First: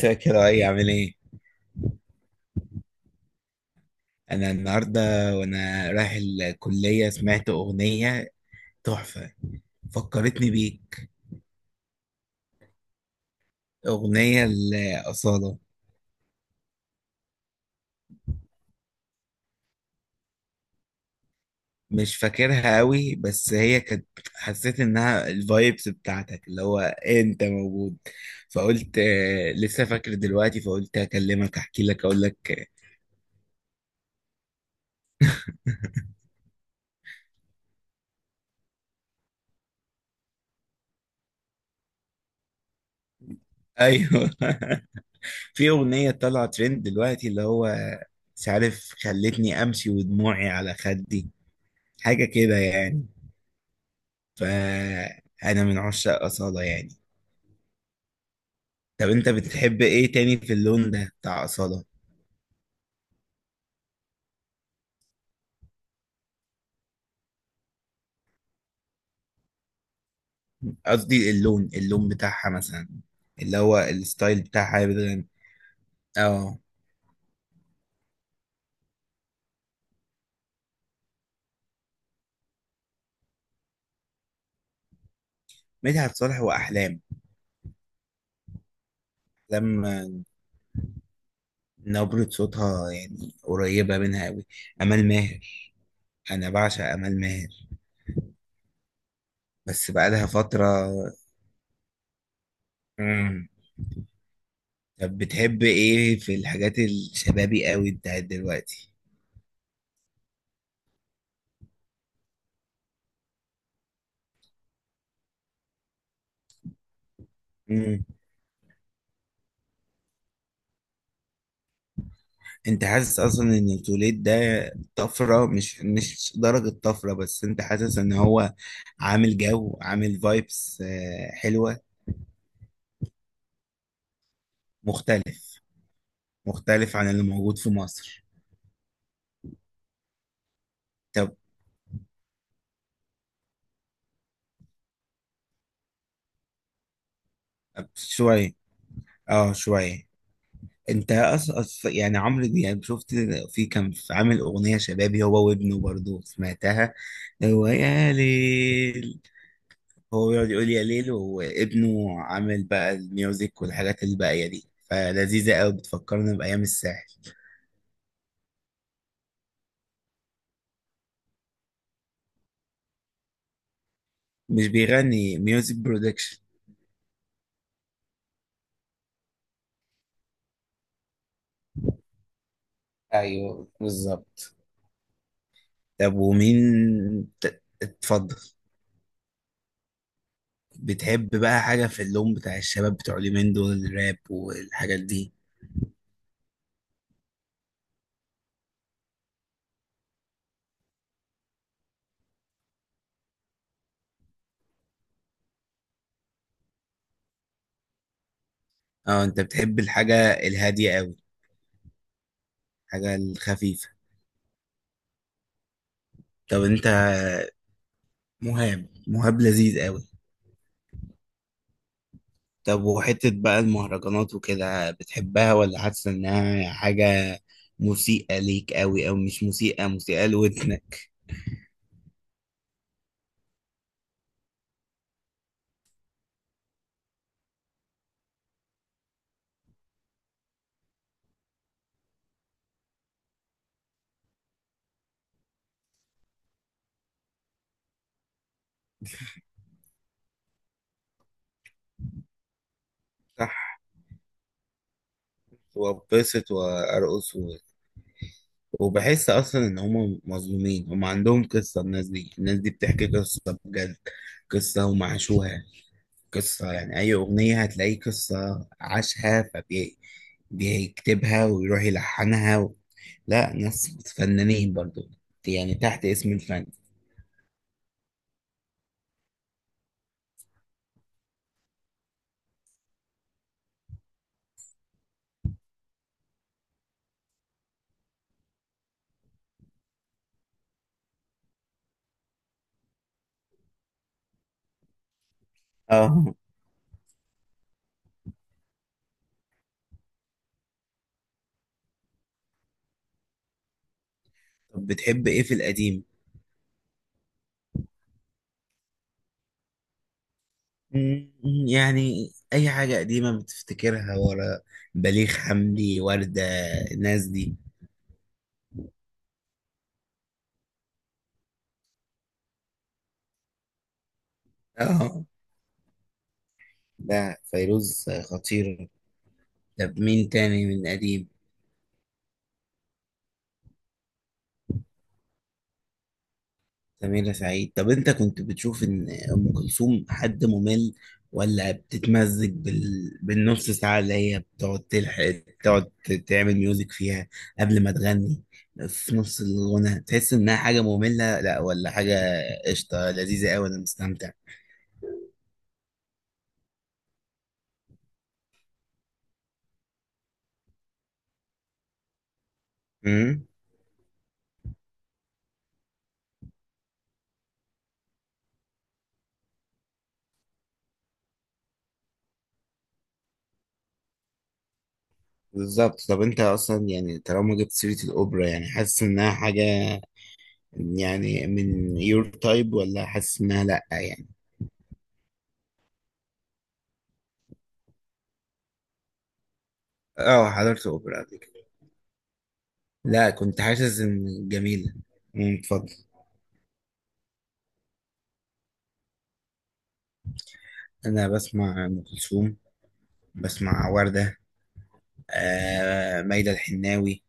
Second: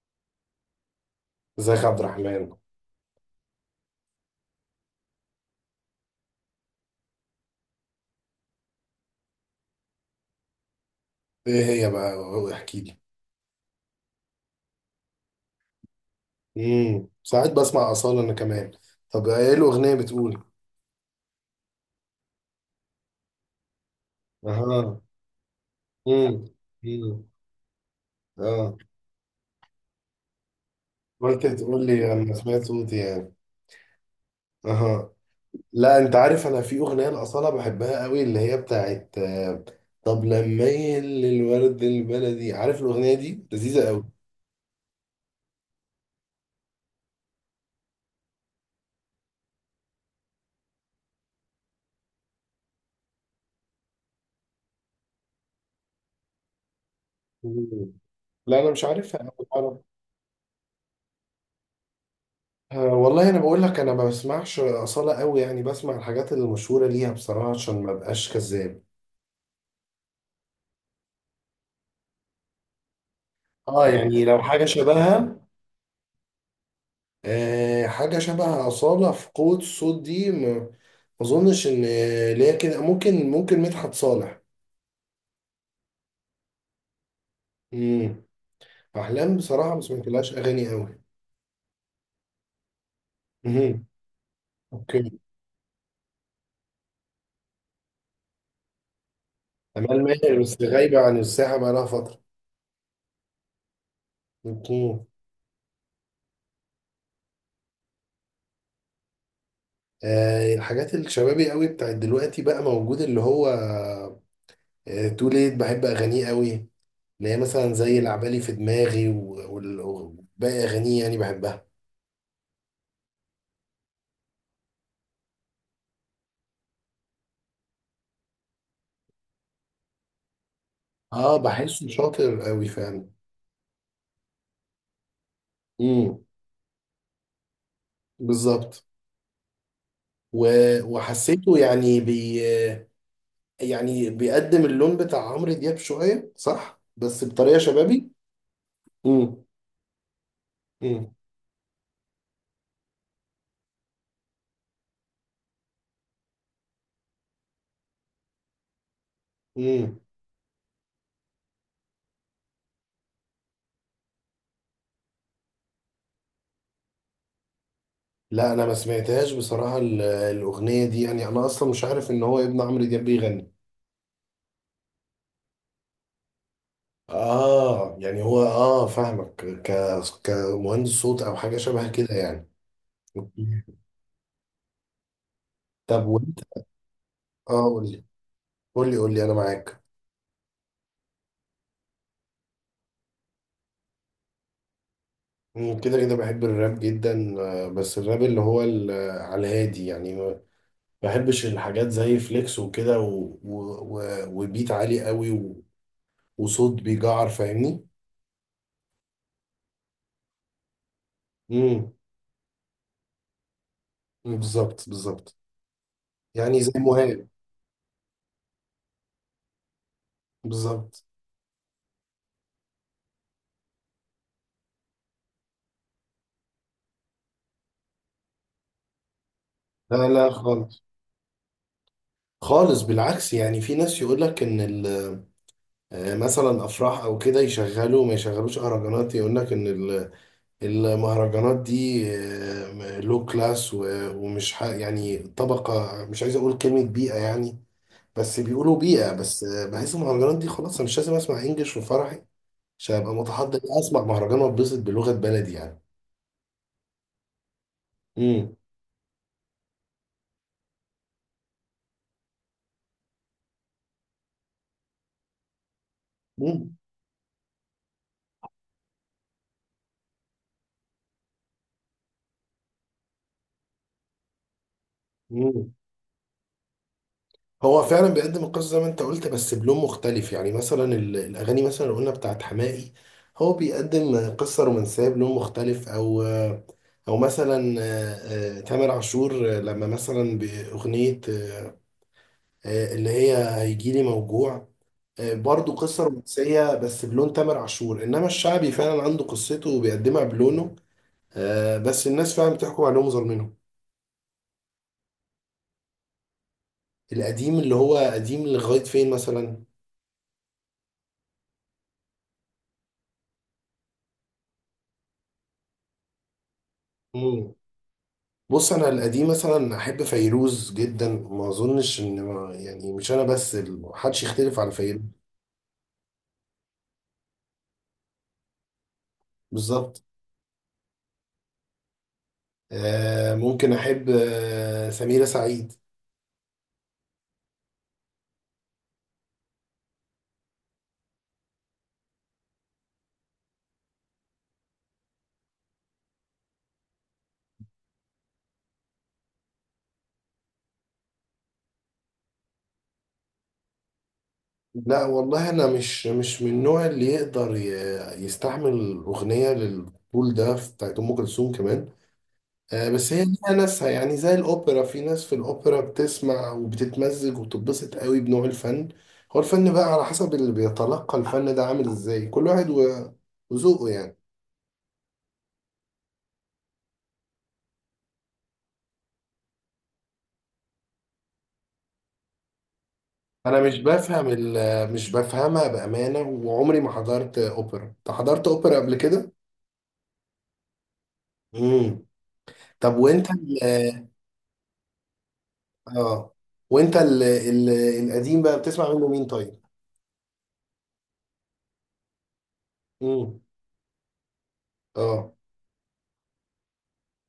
فاكر اي عامل ايه؟ ازيك يا عبد الرحمن؟ انا النهارده وانا رايح الكليه سمعت اغنيه تحفه، فكرتني بيك. ايه هي بقى، احكي لي. اغنيه الاصاله. ساعات بسمع اصاله انا كمان. طب ايه الاغنيه بتقول؟ مش فاكرها قوي، بس هي كانت، حسيت اها. انها الفايبس امم. بتاعتك اللي هو امم. انت موجود. اه. فقلت آه، لسه فاكر دلوقتي، فقلت قلت اكلمك، احكي تقول لك، لي اقول انا لك سمعت آه، صوتي يعني. اها. لا انت عارف، انا في اغنيه لاصاله بحبها قوي اللي هي بتاعت طب لما يل الورد البلدي، عارف الاغنيه دي لذيذه قوي. ايوه في اغنيه طالعه ترند دلوقتي اللي هو مش عارف، خلتني امشي ودموعي على خدي، حاجه كده يعني. فأنا من عشاق أصالة يعني. مم. لا انا مش طب أنت عارفها. بتحب إيه تاني في اللون ده بتاع أصالة؟ أه والله انا بقول لك، انا ما بسمعش اصاله قوي، يعني بسمع الحاجات اللي مشهوره ليها بصراحه عشان ما ابقاش كذاب. قصدي اللون بتاعها مثلا، اللي هو اه اه، يعني لو الستايل حاجه بتاعها هي بتغني. شبهها، اه. أه حاجه شبه اصاله في قوه الصوت دي، ما اظنش ان ليا كده. ممكن مدحت صالح. مدحت صالح وأحلام. امم. احلام بصراحه ما لما سمعتلهاش اغاني قوي. نبرة صوتها يعني امم. قريبة منها أوي. أمال اوكي. ماهر. أنا بعشق أمال ماهر، بس امال بقالها ماهر بس فترة. غايبه عن الساحه بقى لها فتره. مم. مم. طب بتحب إيه في الحاجات الشبابي أوي بتاعت دلوقتي؟ آه الحاجات الشبابي قوي بتاعت دلوقتي بقى موجود، اللي هو آه تو ليت، بحب اغانيه قوي، اللي هي مثلا زي العبالي في دماغي وباقي أغانيه يعني بحبها. انت حاسس اصلا ان التوليد ده طفره، مش درجه طفره بس. انت حاسس ان هو عامل جو، عامل فايبس. اه حلوه. بحسه شاطر قوي فعلا. مختلف امم. مختلف عن اللي موجود في مصر. بالظبط. طب. وحسيته يعني بي، يعني بيقدم اللون بتاع عمرو دياب شوية صح بس بطريقة شبابي. شويه. امم. اه، شويه. انت امم. اصلا، يعني عمرو دياب، شفت، في كان، في عامل اغنيه شبابي، هو وابنه برضه سمعتها. هو يا ليل. امم. هو بيقعد يقول يا ليل، وابنه عامل بقى الميوزك والحاجات الباقية دي، فلذيذة قوي، بتفكرنا بأيام الساحل. لا انا ما سمعتهاش بصراحة، الأغنية دي يعني انا اصلا مش عارف ان هو ابن عمرو دياب بيغني. مش بيغني، ميوزك برودكشن. اه يعني هو اه فاهمك. ك كمهندس صوت او حاجة شبه كده يعني. ايوه بالظبط. طب. طب ومين اه قول لي، اتفضل. قول لي انا معاك. بتحب بقى حاجة في اللون بتاع الشباب بتوع اليومين دول، الراب والحاجات دي؟ مم، كده كده بحب الراب جدا آه، بس الراب اللي هو على الهادي يعني ما بحبش الحاجات زي فليكس وكده و... وبيت عالي قوي وصوت بيجعر، فاهمني. اه، انت بتحب الحاجة الهادية قوي، امم. الحاجة الخفيفة. بالظبط بالظبط، طب يعني زي انت، مهاب. مهاب لذيذ قوي. بالظبط. طب وحتة بقى المهرجانات وكده بتحبها، ولا حاسة إنها حاجة مسيئة ليك أوي؟ أو مش مسيئة، لا مسيئة لا خالص، لودنك. خالص بالعكس. يعني في ناس يقول لك ان ال... آه، مثلا افراح او كده، يشغلوا ما يشغلوش اهرجانات، يقول لك ان المهرجانات دي لو كلاس يعني طبقة، مش عايز اقول كلمة بيئة يعني، بس بيقولوا بيئة. بس آه، بحس المهرجانات دي خلاص، انا مش لازم اسمع انجلش في فرحي عشان ابقى صح. متحضر، اسمع مهرجان واتبسط بلغة بلدي يعني. وأتبسط وأرقص امم. وبحس أصلا إن هما مظلومين، هما عندهم قصة. الناس دي بتحكي قصة بجد، قصة هما عاشوها، قصة يعني أي أغنية هتلاقي قصة عاشها، فبيكتبها ويروح يلحنها لا، ناس فنانين برضو، امم. يعني تحت اسم الفن. هو فعلا بيقدم القصة زي ما انت قلت بس بلون مختلف. يعني مثلا الأغاني مثلا اللي قلنا بتاعت حماقي، هو بيقدم قصة رومانسية بلون مختلف، أو أو مثلا تامر عاشور لما مثلا بأغنية اللي هي هيجيلي موجوع، برضو قصة اه. رومانسية بس بلون تامر عاشور. إنما الشعبي فعلا عنده قصته وبيقدمها بلونه. بس الناس فعلا بتحكم عليهم ظالمينهم. طب بتحب ايه في القديم؟ القديم اللي هو قديم لغاية فين مثلا؟ مم. يعني اي حاجة قديمة بتفتكرها ورا، بليغ حمدي، وردة، الناس دي. بص انا القديم مثلا احب فيروز جدا، ما اظنش ان ما يعني مش انا بس، محدش يختلف على فيروز. اه، لا، فيروز خطير. طب بالظبط. مين تاني من قديم؟ آه ممكن احب آه سميرة سعيد. سميرة سعيد. طب انت كنت بتشوف ان ام كلثوم حد ممل، ولا بتتمزج بالنص ساعة اللي هي بتقعد تلحق، تقعد تعمل ميوزك فيها قبل ما تغني؟ في نص الغنى تحس انها حاجة مملة، لا ولا حاجة؟ قشطة لذيذة قوي، انا مستمتع. لا والله انا مش من النوع اللي يقدر يستحمل اغنيه للطول ده بتاعت ام كلثوم كمان. آه بس هي امم. ليها ناسها يعني، زي الاوبرا، في ناس في الاوبرا بتسمع وبتتمزج وبتتبسط قوي بنوع الفن. هو الفن بقى على حسب اللي بيتلقى الفن ده عامل ازاي، كل واحد وذوقه يعني. بالظبط. طب انت اصلا يعني، طالما جبت سيرة الاوبرا، يعني حاسس انها حاجة يعني من يور تايب، ولا حاسس انا انها مش لا بفهم يعني؟ مش بفهمها بامانه، وعمري ما حضرت اوبرا. انت حضرت اوبرا قبل كده؟ اه، حضرت اوبرا قبل كده. امم. طب لا، وانت كنت حاسس ان جميلة. امم، اتفضل. اه وانت القديم بقى بتسمع منه مين طيب؟ انا بسمع ام كلثوم، امم. بسمع وردة، اه. آه ميادة الحناوي.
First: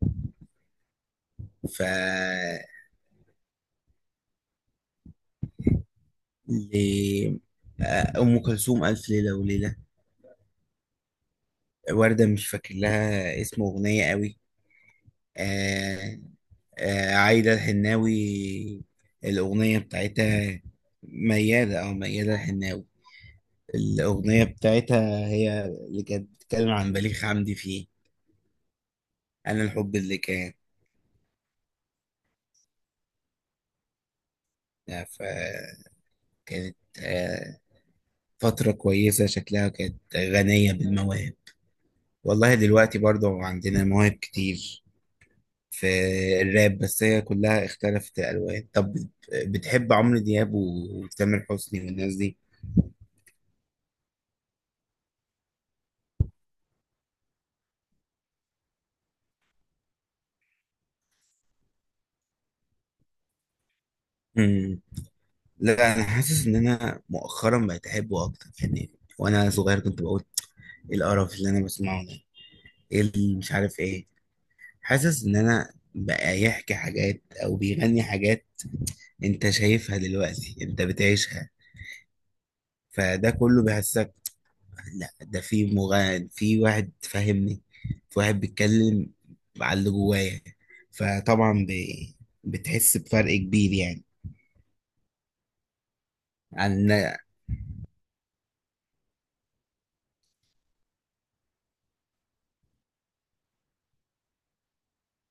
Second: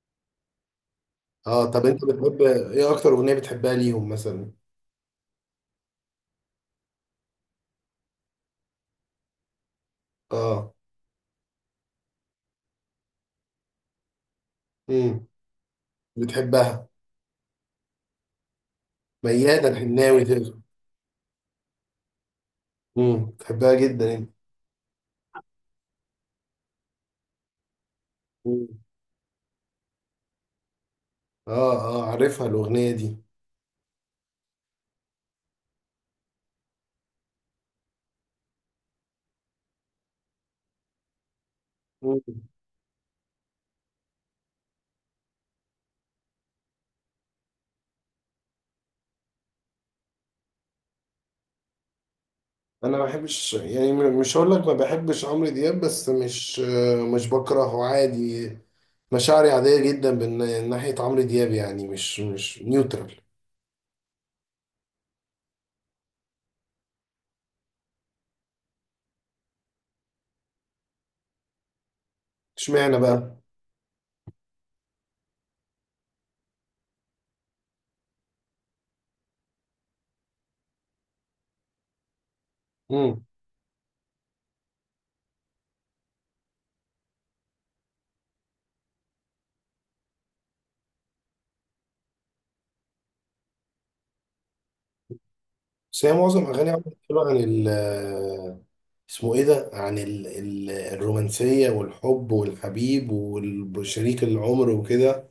اه. ف طب انت بتحب ايه؟ اكتر اغنيه بتحبها ليهم مثلا؟ ل- آه، ام كلثوم الف ليلة وليلة. اه. وردة، مش فاكر لها اسم اغنية قوي. امم. آه بتحبها؟ آه، عايدة الحناوي. ميادة الاغنية الحناوي تقصد. بتاعتها، ميادة او ميادة الحناوي. بتحبها جدا انت. الاغنية بتاعتها هي اللي كانت بتتكلم عن بليغ حمدي فيه. مم. انا الحب اللي كان. اه اه عارفها الاغنيه آه، ف كانت فترة كويسة، شكلها كانت غنية بالمواهب. دي. والله دلوقتي برضو عندنا مواهب كتير في الراب، بس هي كلها اختلفت الألوان. طب بتحب عمرو دياب وتامر حسني والناس دي؟ انا ما بحبش يعني، مش هقول لك ما بحبش عمرو دياب بس مش بكرهه، عادي. مشاعري عادية جدا من ناحية عمرو دياب، يعني مش نيوترال. مم. لا، أنا حاسس إن أنا مؤخرا بقيت أحبه أكتر يعني. وأنا صغير كنت بقول إيه القرف اللي أنا بسمعه ده؟ اشمعنى إيه اللي بقى؟ مش عارف إيه. حاسس إن أنا بقى يحكي حاجات أو بيغني حاجات أنت شايفها دلوقتي، أنت بتعيشها، امم. فده كله بيحسك. لا، ده في مغني، في واحد فاهمني، في واحد بيتكلم على اللي جوايا، فطبعا بتحس بفرق كبير يعني. بس هي معظم اغاني عن عمرو دياب عن ال، اسمه ايه ده، عن ال الرومانسية والحب والحبيب وشريك العمر وكده،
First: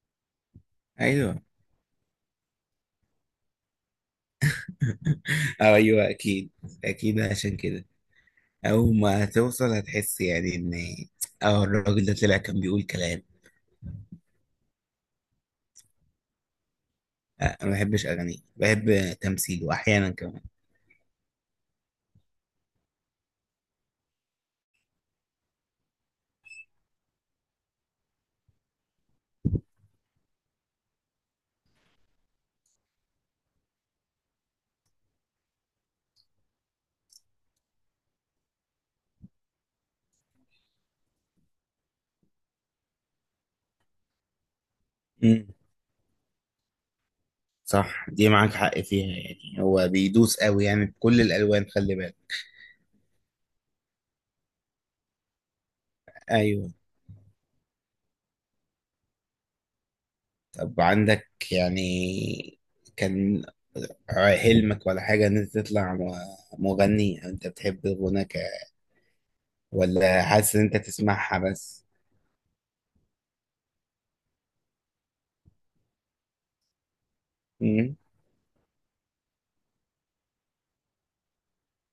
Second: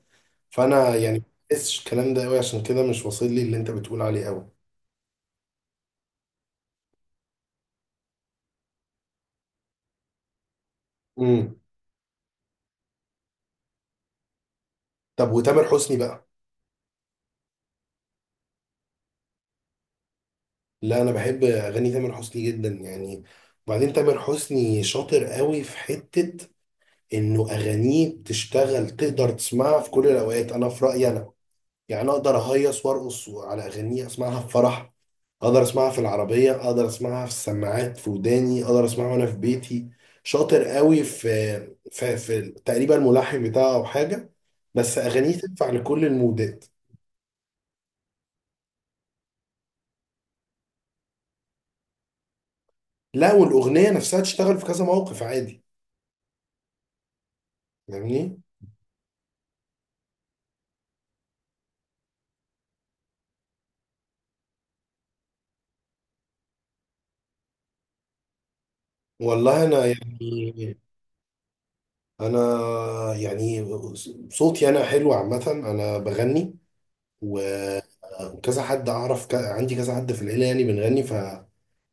فانا يعني ما ايوه بحسش الكلام ده قوي، عشان كده مش واصل لي اللي انت بتقول عليه قوي. أو ايوه اكيد. اكيد عشان كده اول ما توصل هتحس يعني ان، امم. اه الراجل ده طلع كان بيقول كلام. طب وتامر حسني بقى؟ أه، انا ما بحبش اغانيه، بحب تمثيله احيانا كمان. لا انا بحب اغاني تامر حسني جدا يعني، وبعدين تامر حسني شاطر قوي في حتة، انه اغانيه بتشتغل، تقدر تسمعها في كل الاوقات. انا في رأيي انا، يعني أنا اقدر اهيص وارقص على اغانيه، اسمعها في فرح، اقدر اسمعها في العربية، اقدر اسمعها في السماعات في وداني، اقدر اسمعها وانا في بيتي. شاطر قوي في تقريبا الملحن بتاعه او حاجة. بس اغانيه امم. تنفع لكل المودات. صح، دي معاك حق فيها، يعني هو بيدوس قوي يعني بكل الالوان، خلي بالك. لا والاغنية نفسها تشتغل في كذا موقف عادي، ايوه. فاهمني. طب عندك يعني، كان حلمك ولا حاجة إن أنت تطلع مغني، أو أنت بتحب الغنى والله انا ولا حاسس إن أنت يعني، تسمعها بس؟ انا يعني صوتي انا حلو عامه، انا بغني، و- مم؟ وكذا حد اعرف عندي كذا حد في العيله يعني بنغني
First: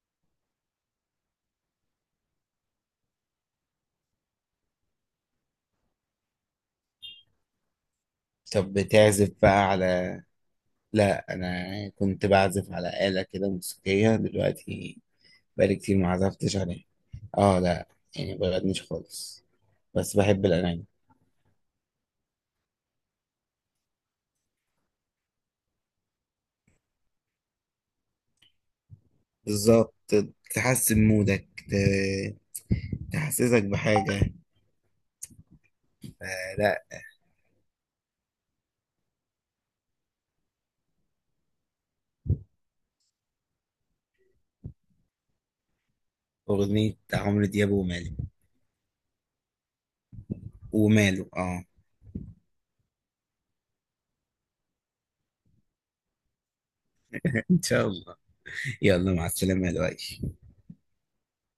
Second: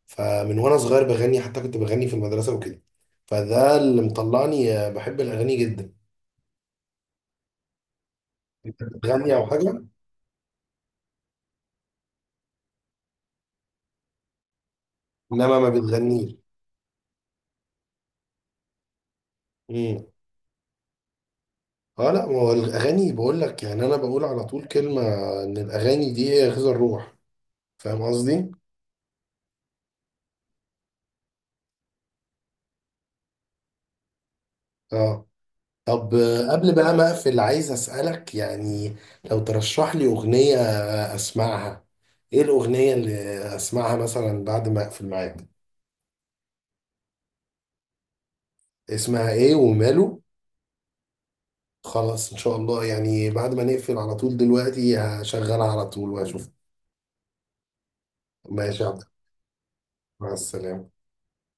فمن وانا صغير بغني، حتى كنت بغني في المدرسه وكده، فده اللي مطلعني بحب الاغاني جدا. طب انت بتعزف بتغني او بقى حاجه؟ لا، أنا كنت بعزف على آلة كده موسيقية دلوقتي. انما ما بقالي كتير ما بتغنيش. عزفتش عليها. آه لا، يعني مبغنيش خالص، امم. بس بحب الأغاني. اه لا، ما هو الاغاني بقول لك، يعني انا بقول على طول كلمه ان الاغاني دي هي غذاء الروح، فاهم قصدي؟ بالظبط، تحسن مودك، تحسسك بحاجة. اه. طب آه قبل لا، بقى ما اقفل عايز اسالك يعني، لو ترشح لي اغنيه اسمعها، ايه الاغنيه اللي اسمعها مثلا بعد ما اقفل معاك؟ أغنية عمرو دياب ومالك. اسمها ايه وماله. وماله، اه. خلاص ان شاء الله، يعني بعد ما نقفل على طول دلوقتي هشغلها على طول واشوف. ان شاء الله. ماشي يا عبد. يلا مع السلامة يا مع لؤي. السلامه.